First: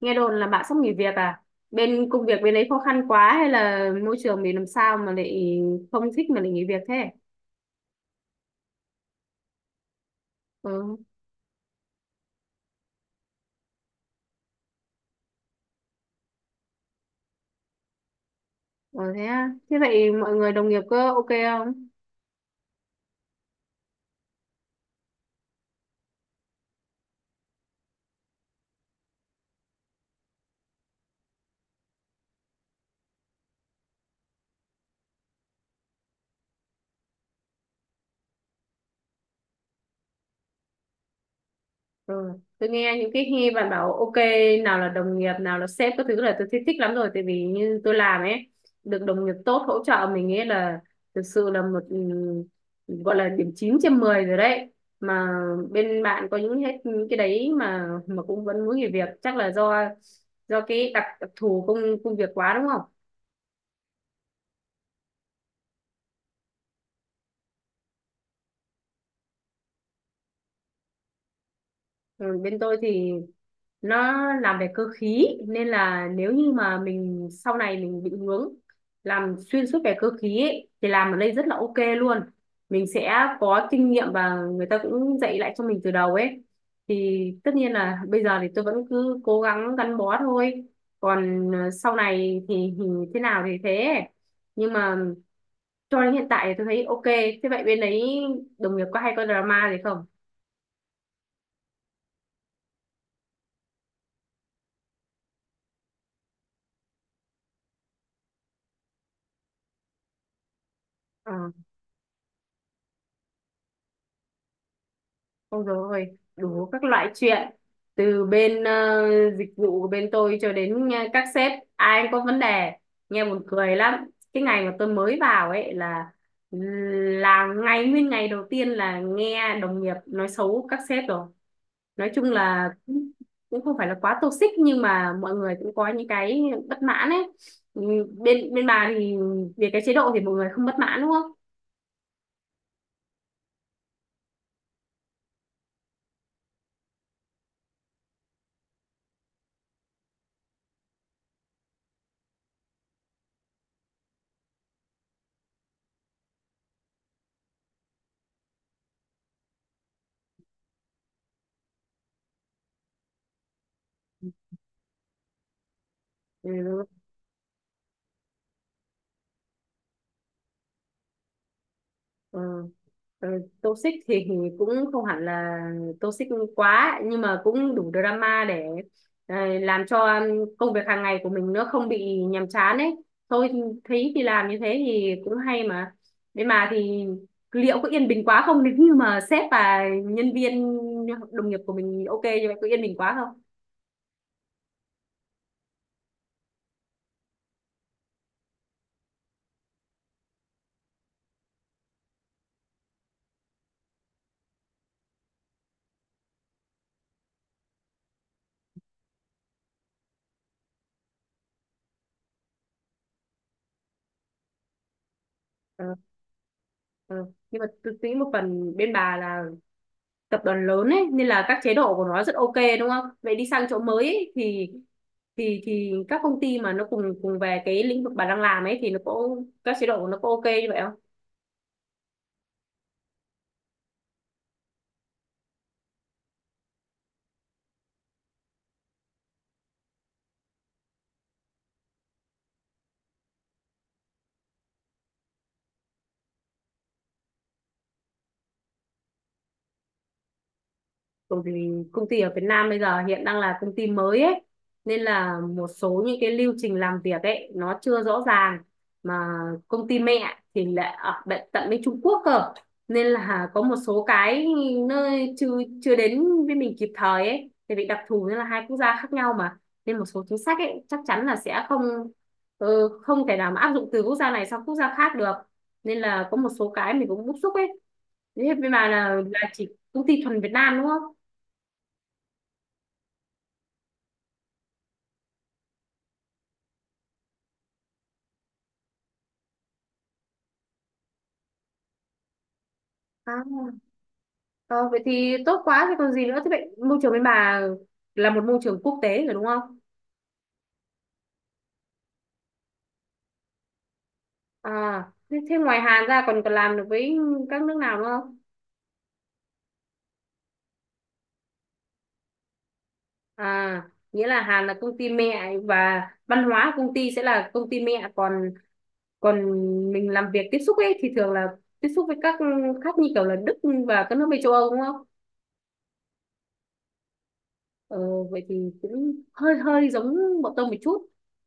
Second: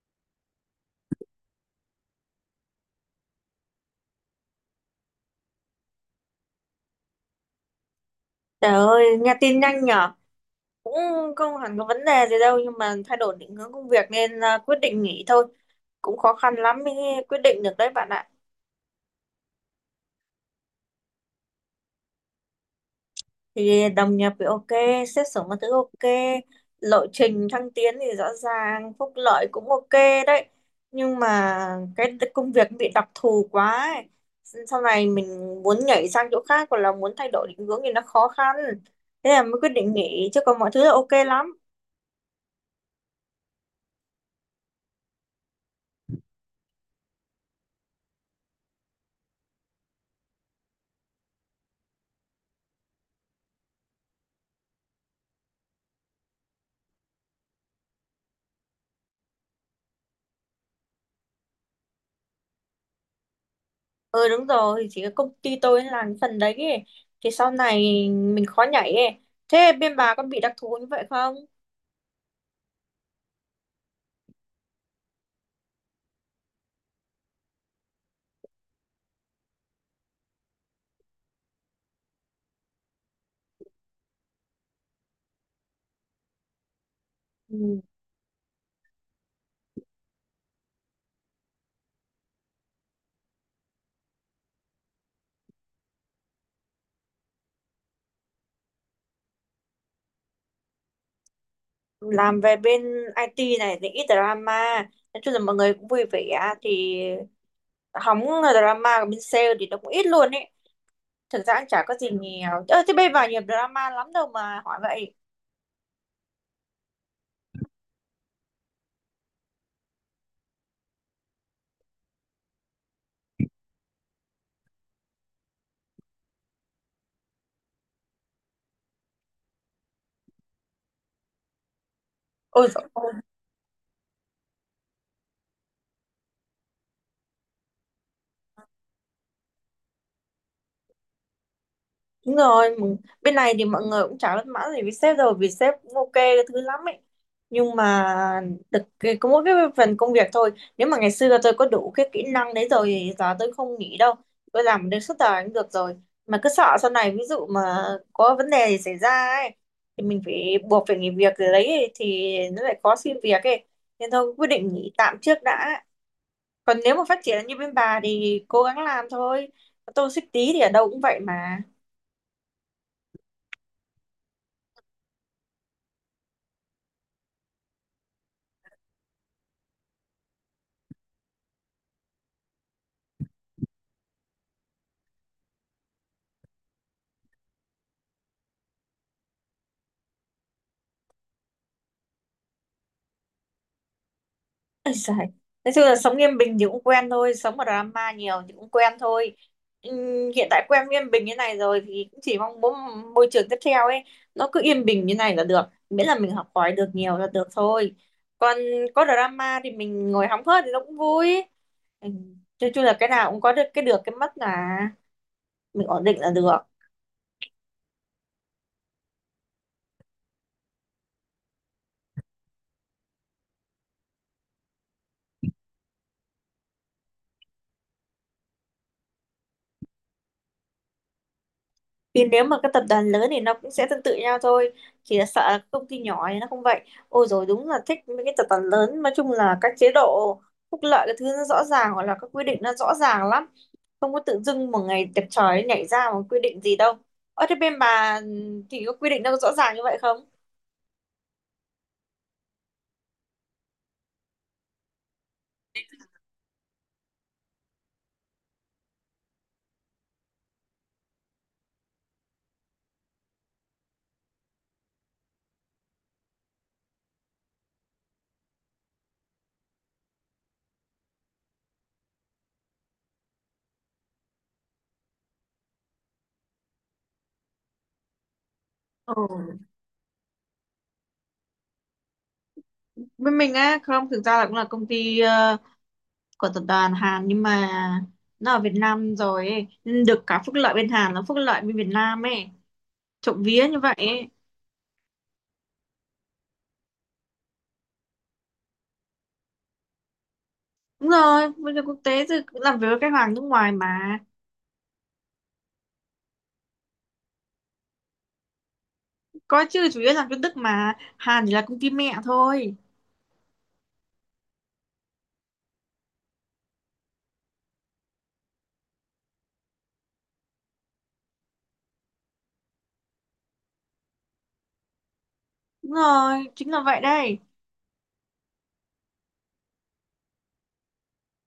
Nghe đồn là bạn sắp nghỉ việc à? Bên công việc bên đấy khó khăn quá hay là môi trường mình làm sao mà lại không thích mà lại nghỉ việc thế? Trời ơi, nghe tin nhanh nhở. Cũng Ừ. không hẳn có vấn đề gì đâu nhưng mà thay đổi định hướng công việc nên quyết định nghỉ thôi. Cũng khó khăn lắm mới quyết định được đấy bạn ạ. Ừ thế à? Thế vậy mọi người đồng nghiệp có ok không? Thì đồng nghiệp thì ok, xét xử mọi thứ ok, lộ trình thăng tiến thì rõ ràng, phúc lợi cũng ok đấy. Nhưng mà cái công việc bị đặc thù quá ấy. Sau này mình muốn nhảy sang chỗ khác hoặc là muốn thay đổi định hướng thì nó khó khăn. Thế là mới quyết định nghỉ chứ còn mọi thứ là ok lắm. Rồi, tôi nghe những cái khi bạn bảo ok, nào là đồng nghiệp, nào là sếp các thứ là tôi thích, thích lắm rồi. Tại vì như tôi làm ấy, được đồng nghiệp tốt hỗ trợ mình ấy là thực sự là một gọi là điểm 9/10 rồi đấy. Mà bên bạn có những hết những cái đấy mà cũng vẫn muốn nghỉ việc, chắc là do cái đặc thù công công việc quá đúng. Ừ, đúng rồi, chỉ có công ty tôi làm cái phần đấy ấy. Thì sau này mình khó nhảy ấy. Thế bên bà có bị đặc thù như vậy không? Ừ, bên tôi thì nó làm về cơ khí nên là nếu như mà mình sau này mình định hướng làm xuyên suốt về cơ khí ấy, thì làm ở đây rất là ok luôn. Mình sẽ có kinh nghiệm và người ta cũng dạy lại cho mình từ đầu ấy, thì tất nhiên Ừ. là bây giờ thì tôi vẫn cứ cố gắng gắn bó thôi. Còn sau này thì thế nào thì thế, nhưng mà cho đến hiện tại thì tôi thấy ok. Thế vậy bên đấy đồng nghiệp có hay có drama gì không? Làm về bên IT này thì ít drama. Nói chung là mọi người cũng vui vẻ. Thì hóng là drama của bên sale thì nó cũng ít luôn ấy. Ờ. Thực ra cũng chả có gì nhiều. Ơ, thế bên bà nhiều drama lắm đâu mà hỏi vậy. Ôi dồi ôi, đủ các loại chuyện, từ bên dịch vụ của bên tôi cho đến các sếp ai cũng có vấn đề. Nghe buồn cười lắm, cái ngày mà tôi mới vào ấy là ngày nguyên ngày đầu tiên là nghe đồng nghiệp nói xấu các sếp rồi. Nói chung Ôi là dồi. cũng cũng không phải là quá toxic, nhưng mà mọi người cũng có những cái bất mãn ấy. Ừ, bên bên bà thì về cái chế độ thì mọi người không bất mãn đúng không? Đúng rồi, bên này thì mọi người cũng chả bất mãn gì với sếp rồi vì sếp cũng ok cái thứ lắm ấy. Nhưng mà có mỗi cái phần công việc thôi. Nếu mà ngày xưa tôi có đủ cái kỹ năng đấy rồi thì giờ tôi không nghỉ đâu. Tôi làm đến suốt đời cũng được rồi. Mà cứ sợ sau này ví dụ mà có vấn đề gì xảy ra ấy thì mình phải buộc phải nghỉ việc rồi đấy ấy, thì nó lại khó xin việc ấy. Nên thôi quyết định nghỉ tạm trước đã. Còn Ừ. nếu mà phát triển như bên bà thì cố gắng làm thôi. Tôi xích tí thì ở đâu cũng vậy mà. Ờ, ờ, toxic thì cũng không hẳn là toxic quá, nhưng mà cũng đủ drama để làm cho công việc hàng ngày của mình nó không bị nhàm chán ấy. Tôi thấy thì làm như thế thì cũng hay mà, nhưng mà thì liệu có yên bình quá không nếu như mà sếp và nhân viên đồng nghiệp của mình ok như vậy, có yên bình quá không? Ôi giời. Nói chung là sống Yên Bình thì cũng quen thôi, sống ở drama nhiều thì cũng quen thôi. Ừm, hiện tại quen Yên Bình như này rồi thì cũng chỉ mong muốn môi trường tiếp theo ấy nó cứ yên bình như này là được, miễn là mình học hỏi được nhiều là được thôi. Còn có drama thì mình ngồi hóng hớt thì nó cũng vui. Ừ. Nói chung là cái nào cũng có được cái mất là mình Ờ, ổn định là được. ờ. Nhưng mà tôi nghĩ một phần bên bà là tập đoàn lớn ấy nên là các chế độ của nó rất ok đúng không? Vậy đi sang chỗ mới ấy, thì thì các công ty mà nó cùng cùng về cái lĩnh vực bà đang làm ấy thì nó có các chế độ của nó có ok như vậy không? Vì nếu mà các tập đoàn lớn thì nó cũng sẽ tương tự nhau thôi. Chỉ là sợ là các công ty nhỏ thì nó không vậy. Ôi rồi, đúng là thích mấy cái tập đoàn lớn. Nói chung là các chế độ phúc lợi cái thứ nó rõ ràng hoặc là các quy định nó rõ ràng lắm. Không có tự dưng một ngày đẹp trời nhảy ra một quy định gì đâu. Ở thế bên bà thì có quy định nó có rõ ràng như vậy không? Bởi vì công ty ở Việt Nam bây giờ hiện đang là công ty mới ấy, nên là một số những cái lưu trình làm việc ấy nó chưa rõ ràng. Mà công ty mẹ thì lại ở bệ- tận bên Trung Quốc cơ, nên là có một số cái nơi chưa chưa đến với mình kịp thời ấy, thì bị đặc thù nên là hai quốc gia khác nhau mà, nên một số chính sách ấy chắc chắn là sẽ không không thể nào mà áp dụng từ quốc gia này sang quốc gia khác được, nên là có một số cái mình cũng bức xúc ấy. Thế bên bà Ừ. là chỉ công ty thuần Việt Nam đúng không? Bên mình á không, thực ra là cũng là công ty của tập đoàn Hàn nhưng mà nó ở Việt Nam rồi ấy. Nên được cả phúc lợi bên Hàn nó phúc lợi bên Việt Nam ấy, À, trộm vía như vậy ấy. ờ, vậy thì tốt quá thì còn gì nữa. Thế vậy môi trường bên bà là một môi trường quốc tế rồi đúng không? Đúng rồi, bây giờ quốc tế thì cũng làm việc với các hàng nước ngoài mà. À thế, thế ngoài Hàn ra còn còn làm được với các nước nào nữa không? Có chứ, chủ yếu làm cho Đức mà. Hàn chỉ là công ty mẹ thôi. À nghĩa là Hàn là công ty mẹ và văn hóa công ty sẽ là công ty mẹ, còn còn mình làm việc tiếp xúc ấy thì thường là tiếp xúc với các khác như kiểu là Đức và các nước bên châu Âu đúng không? Đúng rồi, chính là vậy đây. Ờ, vậy thì cũng hơi hơi giống bọn tôi một chút,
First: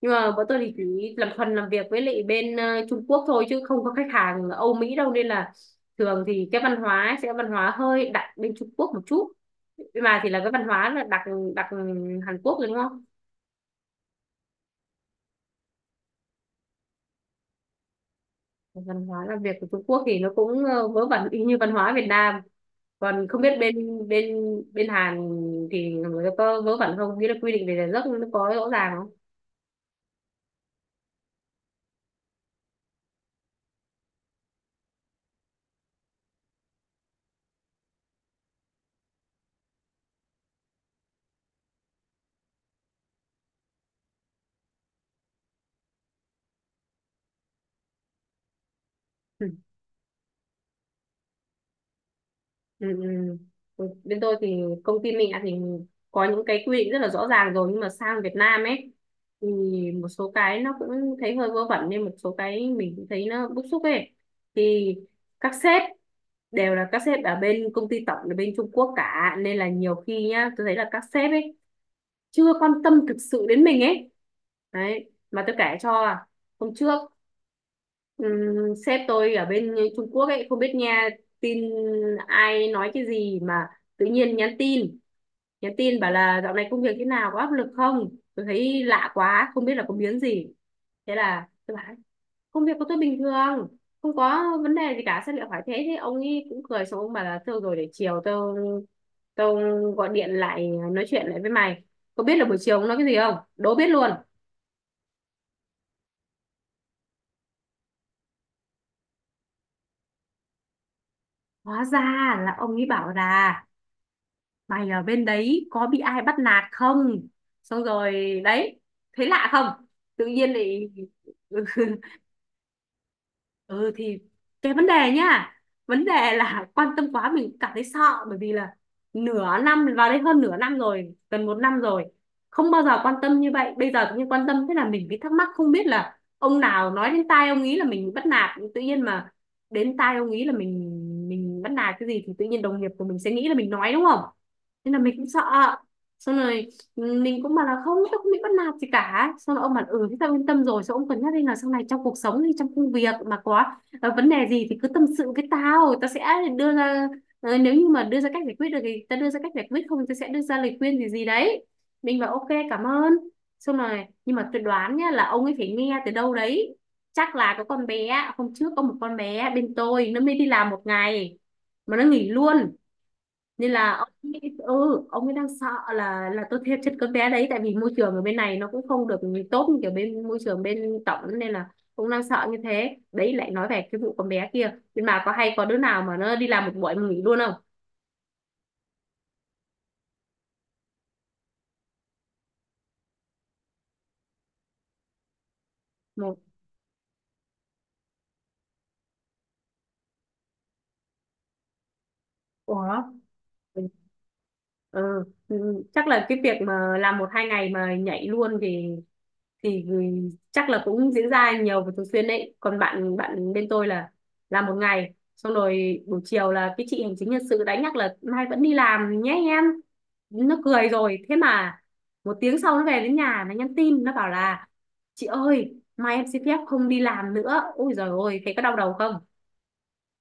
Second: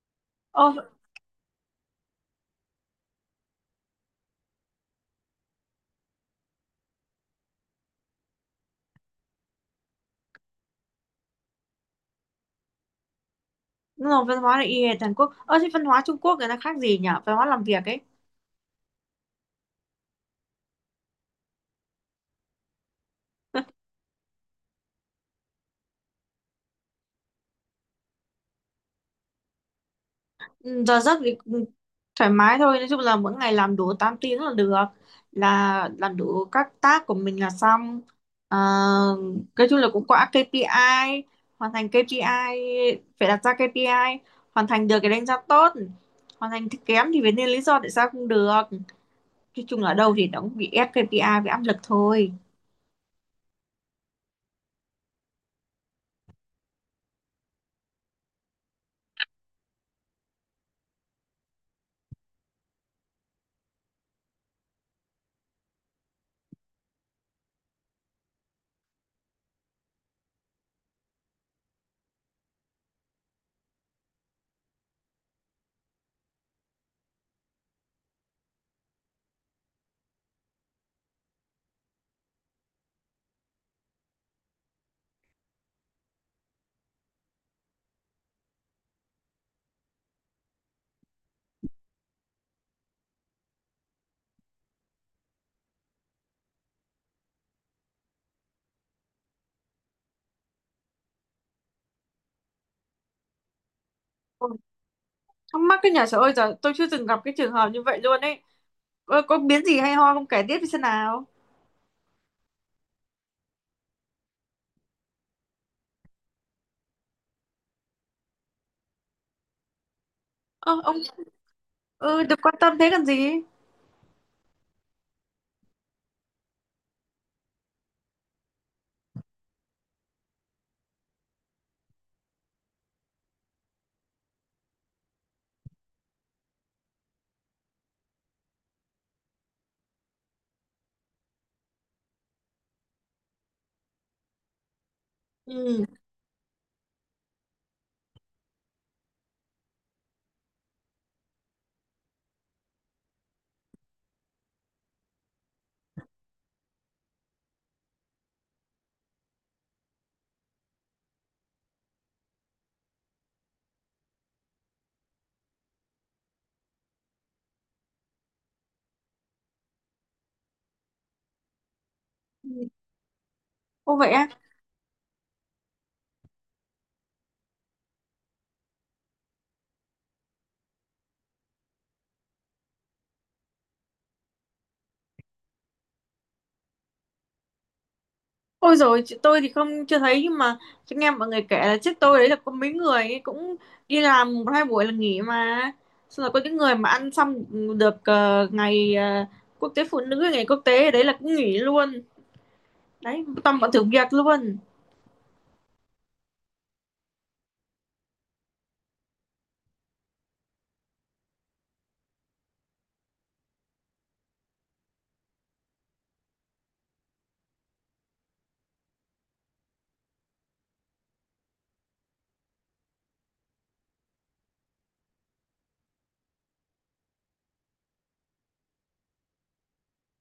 nhưng mà bọn tôi thì chỉ Ô, làm phần làm việc với lại bên Trung Quốc thôi chứ không có khách hàng Âu Mỹ đâu, nên là thường thì cái văn hóa ấy sẽ văn hóa hơi đặc bên Trung Quốc một chút, nhưng mà thì là cái văn hóa là đặc đặc Hàn Quốc rồi đúng không? đúng rồi, văn hóa là y hệt Hàn Quốc. Ơ, thế văn hóa Trung Quốc người ta khác gì nhỉ? Văn hóa làm việc ấy. Văn hóa làm việc của Trung Quốc thì nó cũng vớ vẩn y như văn hóa Việt Nam. Còn không biết bên bên bên Hàn thì người có vớ vẩn không, nghĩa là quy định về giờ giấc nó có rõ ràng không? Ừ, giờ giấc thì cũng thoải mái thôi, nói chung là mỗi ngày làm đủ 8 tiếng là được, là làm đủ các task của mình là xong. Ờ, nói chung là cũng có KPI, hoàn thành KPI, phải đặt ra KPI, hoàn thành được thì đánh giá tốt, hoàn thành thì kém thì phải nên lý do tại sao không được. Nói chung là ở đâu thì nó cũng bị ép KPI với áp lực thôi. Ừ, ừ. Ừ, bên tôi thì công ty mẹ thì có những cái quy định rất là rõ ràng rồi, nhưng mà sang Việt Nam ấy thì một số cái nó cũng thấy hơi vớ vẩn, nên một số cái mình cũng thấy nó bức xúc ấy. Thì các sếp đều là các sếp ở bên công ty tổng là bên Trung Quốc cả, nên là nhiều khi nhá tôi thấy là các sếp ấy chưa quan tâm thực sự đến mình ấy. Đấy mà tôi kể cho hôm trước, sếp tôi ở bên Trung Quốc ấy không biết nghe tin ai nói cái gì mà tự nhiên nhắn tin, bảo là dạo này công việc thế nào, có áp lực không. Tôi thấy lạ quá, không biết là có biến gì. Thế là tôi bảo công việc của tôi bình thường, không có vấn đề gì cả, sao lại hỏi thế? Thế ông ấy cũng cười, xong ông bảo là thôi rồi, để chiều tôi tôi gọi điện lại nói chuyện lại với mày. Có biết là buổi chiều ông nói cái gì không, đố biết luôn. Ôi, thắc mắc cái nhà, trời ơi, giờ tôi chưa từng gặp cái trường hợp như vậy luôn ấy. Có biến gì hay ho không, kể tiếp đi xem nào? Hóa ra là ông ấy bảo là mày ở bên đấy có bị ai bắt nạt không. Xong rồi đấy, thấy lạ không, tự nhiên Ơ, lại ông ừ, được quan tâm thế cần gì? ừ thì cái vấn đề nhá, vấn đề là quan tâm quá mình cảm thấy sợ. Bởi vì là nửa năm vào đây, hơn nửa năm rồi, gần một năm rồi không bao giờ quan tâm như vậy, bây giờ tự nhiên quan tâm thế là mình bị thắc mắc, không biết là ông nào nói đến tai ông ý là mình bắt nạt. Tự nhiên mà đến tai ông ý là mình bắt nạt cái gì, thì tự nhiên đồng nghiệp của mình sẽ nghĩ là mình nói đúng không, thế là mình cũng sợ. Ừ. Xong rồi mình cũng bảo là không, tôi không bị bắt nạt gì cả. Xong rồi ông bảo ừ thế tao yên tâm rồi. Xong ông cân nhắc đi là sau này trong cuộc sống hay trong công việc mà có vấn đề gì thì cứ tâm sự với tao, tao sẽ đưa ra nếu như mà đưa ra cách giải quyết được thì tao đưa ra cách giải quyết, không thì tao sẽ đưa ra lời khuyên gì gì đấy. Mình bảo ok cảm ơn. Xong rồi, nhưng mà tôi đoán nhá là ông ấy phải nghe từ đâu đấy. Chắc là có con bé hôm trước, có một con bé bên tôi nó mới đi làm một ngày mà nó nghỉ luôn, nên là Ô ông vậy á. ấy, ừ ông ấy đang sợ là tôi thêm chất cấm bé đấy, tại vì môi trường ở bên này nó cũng không được tốt như kiểu bên môi trường bên tổng, nên là cũng đang sợ như thế đấy. Lại nói về cái vụ con bé kia, nhưng mà có hay có đứa nào mà nó đi làm một buổi mà nghỉ luôn không Ôi rồi, tôi thì không, chưa thấy. Nhưng mà tôi nghe mọi người kể là trước tôi đấy là có mấy người ấy cũng đi làm một hai buổi là nghỉ mà. Xong rồi một? có những người mà ăn xong được ngày quốc tế phụ nữ, ngày quốc tế đấy là cũng nghỉ luôn. Ủa? Đấy toàn bọn thử việc luôn. Ừ. Ừ. Chắc là cái việc mà làm một hai ngày mà nhảy luôn thì ừ, chắc là cũng diễn ra nhiều và thường xuyên đấy. Còn bạn bạn bên tôi là làm một ngày, xong rồi buổi chiều là cái chị hành chính nhân sự đánh nhắc là mai vẫn đi làm nhé em, nó cười rồi. Thế mà một tiếng sau nó về đến nhà nó nhắn tin, nó bảo là chị ơi mai em xin phép không đi làm nữa. Ôi giời ôi, thấy có đau đầu không?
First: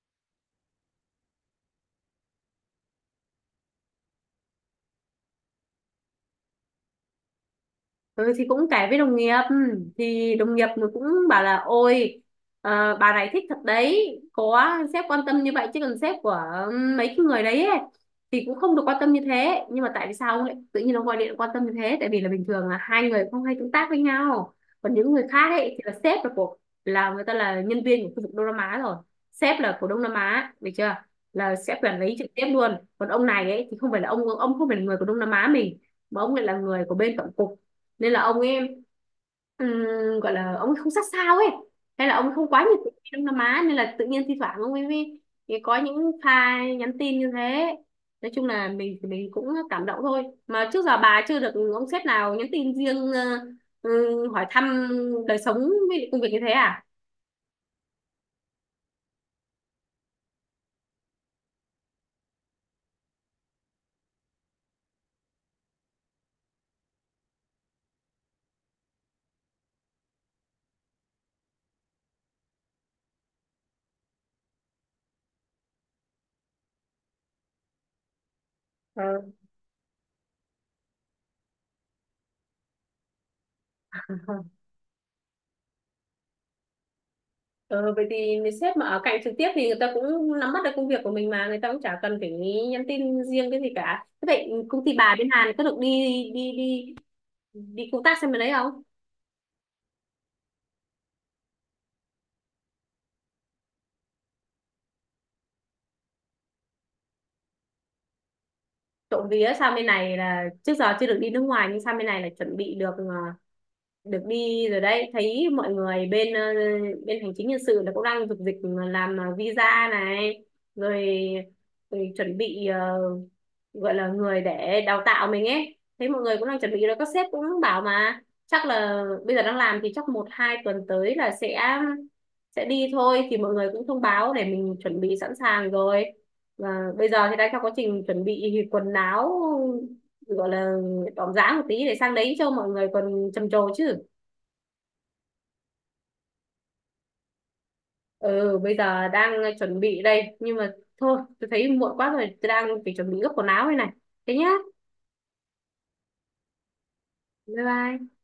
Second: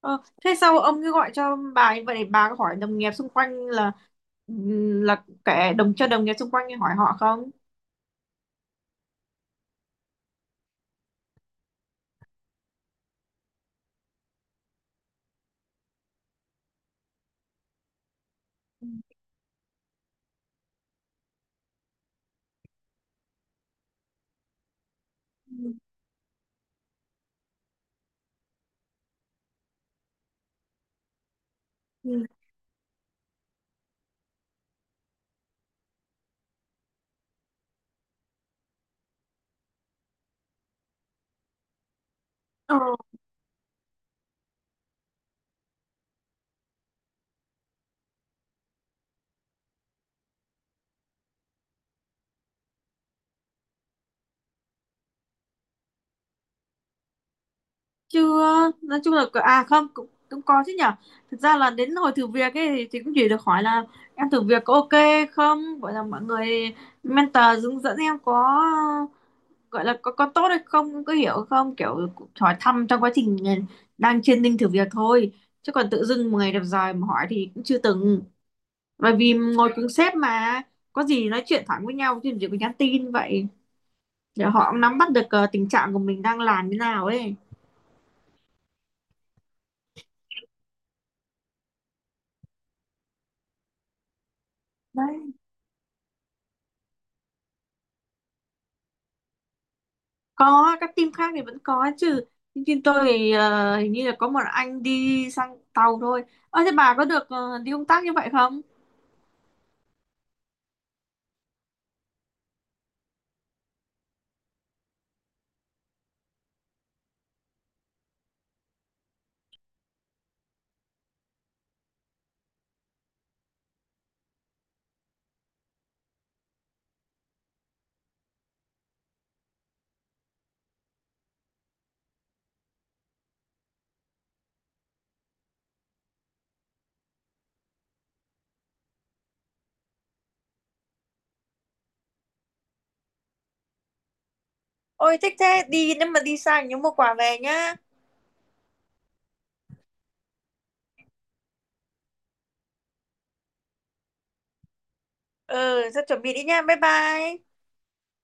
Ờ, thế sao ông cứ gọi cho bà như vậy để bà có hỏi đồng nghiệp xung quanh, là kể đồng cho đồng nghiệp xung quanh hỏi họ không? Ừ, thì cũng kể với đồng nghiệp. Ừ, thì đồng nghiệp nó cũng bảo là ôi bà này thích thật đấy, có sếp quan tâm như vậy, chứ còn sếp của mấy cái người đấy ấy thì cũng không được quan tâm như thế. Nhưng mà tại vì sao ông lại tự nhiên ông gọi điện quan tâm như thế, tại vì là bình thường là hai người không hay tương tác với nhau. Còn những người khác Ừ. ấy thì là sếp là là người ta là nhân viên của khu vực Đông Nam Á rồi, sếp là của Đông Nam Á được chưa, là sẽ quản lý Ừ. trực tiếp luôn. Còn ông này ấy thì không phải là ông không phải là người của Đông Nam Á mình, mà ông lại là người của bên tổng cục, nên là ông ấy ừm, gọi là ông ấy không sát sao ấy, hay là ông ấy không quá Ờ. nhiệt tình với Đông Nam Á, nên là tự nhiên thi thoảng ông ấy mới mới có những pha nhắn tin như thế. Nói chung là mình thì mình cũng cảm động thôi mà, trước giờ bà chưa được ông sếp nào nhắn tin riêng hỏi thăm đời sống với lại công việc như thế à? Chưa. Nói chung là à không, cũng cũng có chứ nhở. Thực ra là đến hồi thử việc ấy thì cũng chỉ được hỏi là em thử việc có ok không, gọi là mọi người mentor hướng dẫn em có, gọi là có tốt hay không, có hiểu không, kiểu hỏi thăm trong quá trình đang training thử việc thôi. Chứ còn tự dưng một ngày đẹp trời mà hỏi thì cũng chưa từng, Ờ. bởi vì ngồi cùng sếp mà, có gì nói chuyện thẳng với nhau chứ chỉ có nhắn tin vậy để họ cũng nắm bắt được tình trạng của mình đang làm như nào ấy. Ờ, vậy thì sếp mà ở cạnh trực tiếp thì người ta cũng nắm bắt được công việc của mình mà người ta cũng chả cần phải nhắn tin riêng cái gì cả. Thế vậy công ty bà bên Hàn có được đi đi đi đi công tác sang bên đấy không? Có, các team khác thì vẫn có chứ. Nhưng team tôi thì hình như là có một anh đi sang tàu thôi. Ơ, thế bà có được đi công tác như vậy không? Trộm vía, sang bên này là trước giờ chưa được đi nước ngoài, nhưng sang bên này là chuẩn bị được được đi rồi đấy. Thấy mọi người bên bên hành chính nhân sự là cũng đang dục dịch làm visa này rồi, chuẩn bị gọi là người để đào tạo mình ấy. Thấy mọi người cũng đang chuẩn bị rồi, các sếp cũng bảo mà chắc là bây giờ đang làm thì chắc một hai tuần tới là sẽ đi thôi. Thì mọi người cũng thông báo để mình chuẩn bị sẵn sàng rồi, và bây giờ thì đang trong quá trình chuẩn bị quần áo, gọi là đỏm dáng một tí để sang đấy cho mọi người còn trầm trồ chứ. Ôi thích thế, đi nếu mà đi sang nhớ mua quà về nhá. Ừ bây giờ đang chuẩn bị đây, nhưng mà thôi tôi thấy muộn quá rồi, tôi đang phải chuẩn bị gấp quần áo đây này. Thế nhá, Ừ, sao chuẩn bị đi nha. Bye bye. bye bye